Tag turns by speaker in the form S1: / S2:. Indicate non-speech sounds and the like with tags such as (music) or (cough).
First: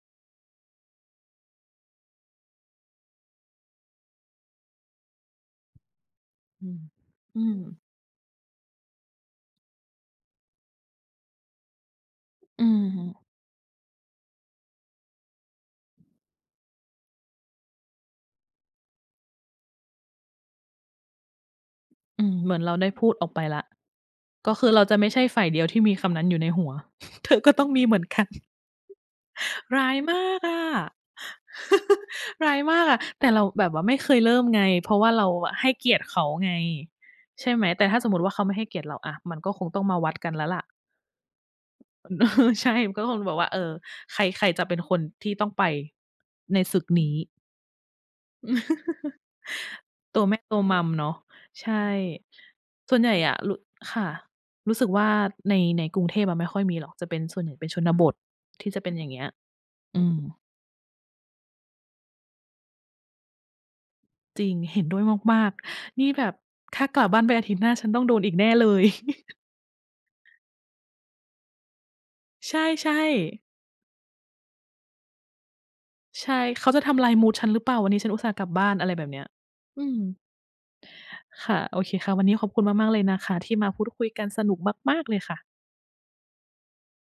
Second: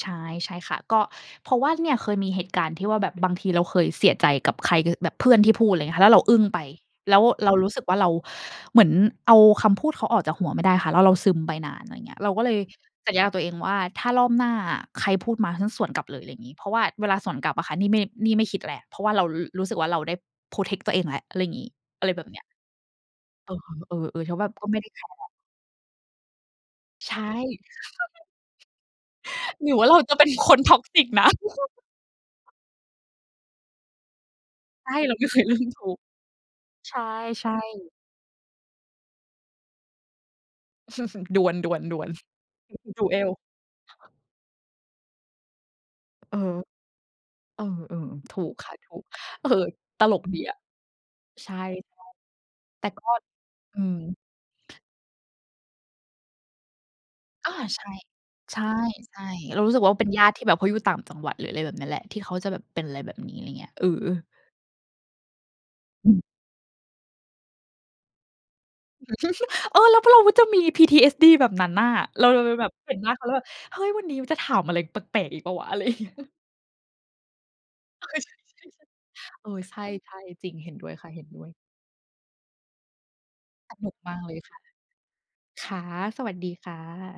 S1: ใช่ ใช่ค่ะ ก็เพราะว่าเนี่ยเคยมีเหตุการณ์ที่ว่าแบบ บางทีเราเคยเสียใจกับใคร ค แบบเพื่อนที่พูด อะไรอย่างเงี้ยค่ะ แล้วเราอึ้งไป
S2: อืม
S1: แล้ว
S2: อื
S1: เรา
S2: ม
S1: รู้สึกว่าเราเหมือนเอาคำพูดเขาออกจากหัวไม่ได้ค่ะ แล้วเราซึมไปนาน อะไรอย่างเงี้ย เราก็เลย
S2: อื
S1: สัญ
S2: ม
S1: ญากับตัวเองว่า "ถ้ารอบหน้าอะ ใครพูดมาฉันสวนกลับเลย" อะไรอย่างงี้ เพราะว่าเวลาสวนกลับอะค่ะ นี่ไม่ นี่ไม่คิดแล้ว เพราะว่าเรา ร รู้สึกว่าเราได้ Protect ตัวเองแล้ว อะไรอย่างงี้ อะไรแ
S2: อ
S1: บ
S2: ื
S1: บ
S2: ม
S1: เนี้ย
S2: เหมือนเราได้พูดออกไปแล้ว
S1: เออ ๆ ๆ แล้วแบ
S2: ก
S1: บ
S2: ็ค
S1: ก็
S2: ือ
S1: ไม
S2: เ
S1: ่
S2: รา
S1: ได้
S2: จะ
S1: แค
S2: ไม่
S1: ร
S2: ใช
S1: ์
S2: ่
S1: อะ
S2: ฝ่ายเดียวที่มีคำนั้นอยู่ในหัว
S1: ใช
S2: (chuckles)
S1: ่
S2: เธอก็ต้องมีเหมือนกัน
S1: (chuckles) หรือ
S2: ร
S1: ว่
S2: ้
S1: า
S2: า
S1: เร
S2: ย
S1: าจะ
S2: ม
S1: เป็น
S2: าก
S1: ค
S2: อ
S1: น
S2: ะ
S1: Toxic นะ
S2: (chuckles) ร
S1: (chuckles)
S2: ้ายมากอะ แต่เราแบบว่าไม่เคยเริ่มไง เ
S1: ใช
S2: พรา
S1: ่
S2: ะว่
S1: เ
S2: า
S1: รา
S2: เ
S1: ไ
S2: ร
S1: ม
S2: า
S1: ่เคย
S2: อ
S1: ล
S2: ะ
S1: ื
S2: ให
S1: ม
S2: ้
S1: ถ
S2: เ
S1: ู
S2: กีย
S1: ก
S2: รติเขาไง
S1: ใช
S2: ใช่
S1: ่
S2: ไหม แต่
S1: ๆ
S2: ถ้าสมมติว่าเขาไม่ให้เกียรติเรา อา มันก็คงต้องมาวัดกันแล้วแหละ
S1: (chuckles) ดวล
S2: เอ
S1: ๆ
S2: อ ใช่
S1: ๆ
S2: ก็คงแ
S1: Duel
S2: บบว่า เออ ใคร ใครจะเป็นคนที่ต้องไป
S1: เออ
S2: ในศึกนี้
S1: เออ ๆ ถูกค่ะ ถูก
S2: (chuckles)
S1: เออ ตล
S2: ตั
S1: ก
S2: วแม
S1: ดี
S2: ่
S1: อ
S2: ตั
S1: ะ
S2: ว Mom เนาะ
S1: ใช่
S2: ใช่
S1: ๆ แต่
S2: ส่ว
S1: ก
S2: น
S1: ็
S2: ใหญ่อะ รุ
S1: อื
S2: ค
S1: ม
S2: ่ะ รู้สึกว่าใน ในกรุงเทพอะไม่ค่อยมีหรอก จะเป็น ส่วนให
S1: อ
S2: ญ
S1: า
S2: ่เป็นช
S1: ใช
S2: น
S1: ่
S2: บท
S1: ใช่
S2: ที่จะเป็นอย่าง
S1: ใ
S2: เ
S1: ช
S2: งี้
S1: ่
S2: ย
S1: เรารู้สึกว่า
S2: อ
S1: เ
S2: ื
S1: ป็น
S2: ม
S1: ญาติที่แบบเขาอยู่ต่างจังหวัด อะไรแบบนี้แหละ ที่เขาจะแบบเป็นอะไรแบบนี้ อะไรอย่างเงี้ย เออ ๆ
S2: จริง เห็นด้วยมาก ๆ นี่
S1: อื
S2: แ
S1: ม
S2: บบ "ถ้ากลับบ้านไปอาทิตย์หน้าฉันต้องโดนอีกแน่เลย" (chuckles)
S1: (giggles) เออ แล้วพอ เราจะมี PTSD แบบนั้นน่ะ เราเล
S2: ใ
S1: ยแบบ
S2: ช
S1: เห
S2: ่
S1: ็นหน้าเขาแล้วแ
S2: ๆ
S1: บบ "เฮ้ย! วันนี้จะถามอะไรแปลก ๆ อีกเปล่าวะ?" อะไร เงี้ย
S2: ใช่ "เขาจะทำลายมูดฉันหรือเปล่า? วันนี้ฉันอุตส่าห์กลับบ้าน" อะไรแบบเนี้ย
S1: เออ ใช
S2: อื
S1: ่
S2: ม
S1: ๆ ๆ เออ ใช่ ๆ จริง เห็นด้วยค่ะ เห็นด้
S2: ค
S1: วย
S2: ่ะ โอเคค่ะ วันนี้ขอบคุณมาก ๆ เลยนะคะที่มา
S1: ส
S2: พู
S1: น
S2: ด
S1: ุก
S2: คุย
S1: มา
S2: ก
S1: ก
S2: ัน
S1: เลย
S2: สน
S1: ค
S2: ุ
S1: ่ะ
S2: กมาก ๆ เลยค่ะ
S1: ค่ะ สวัสดีค่ะ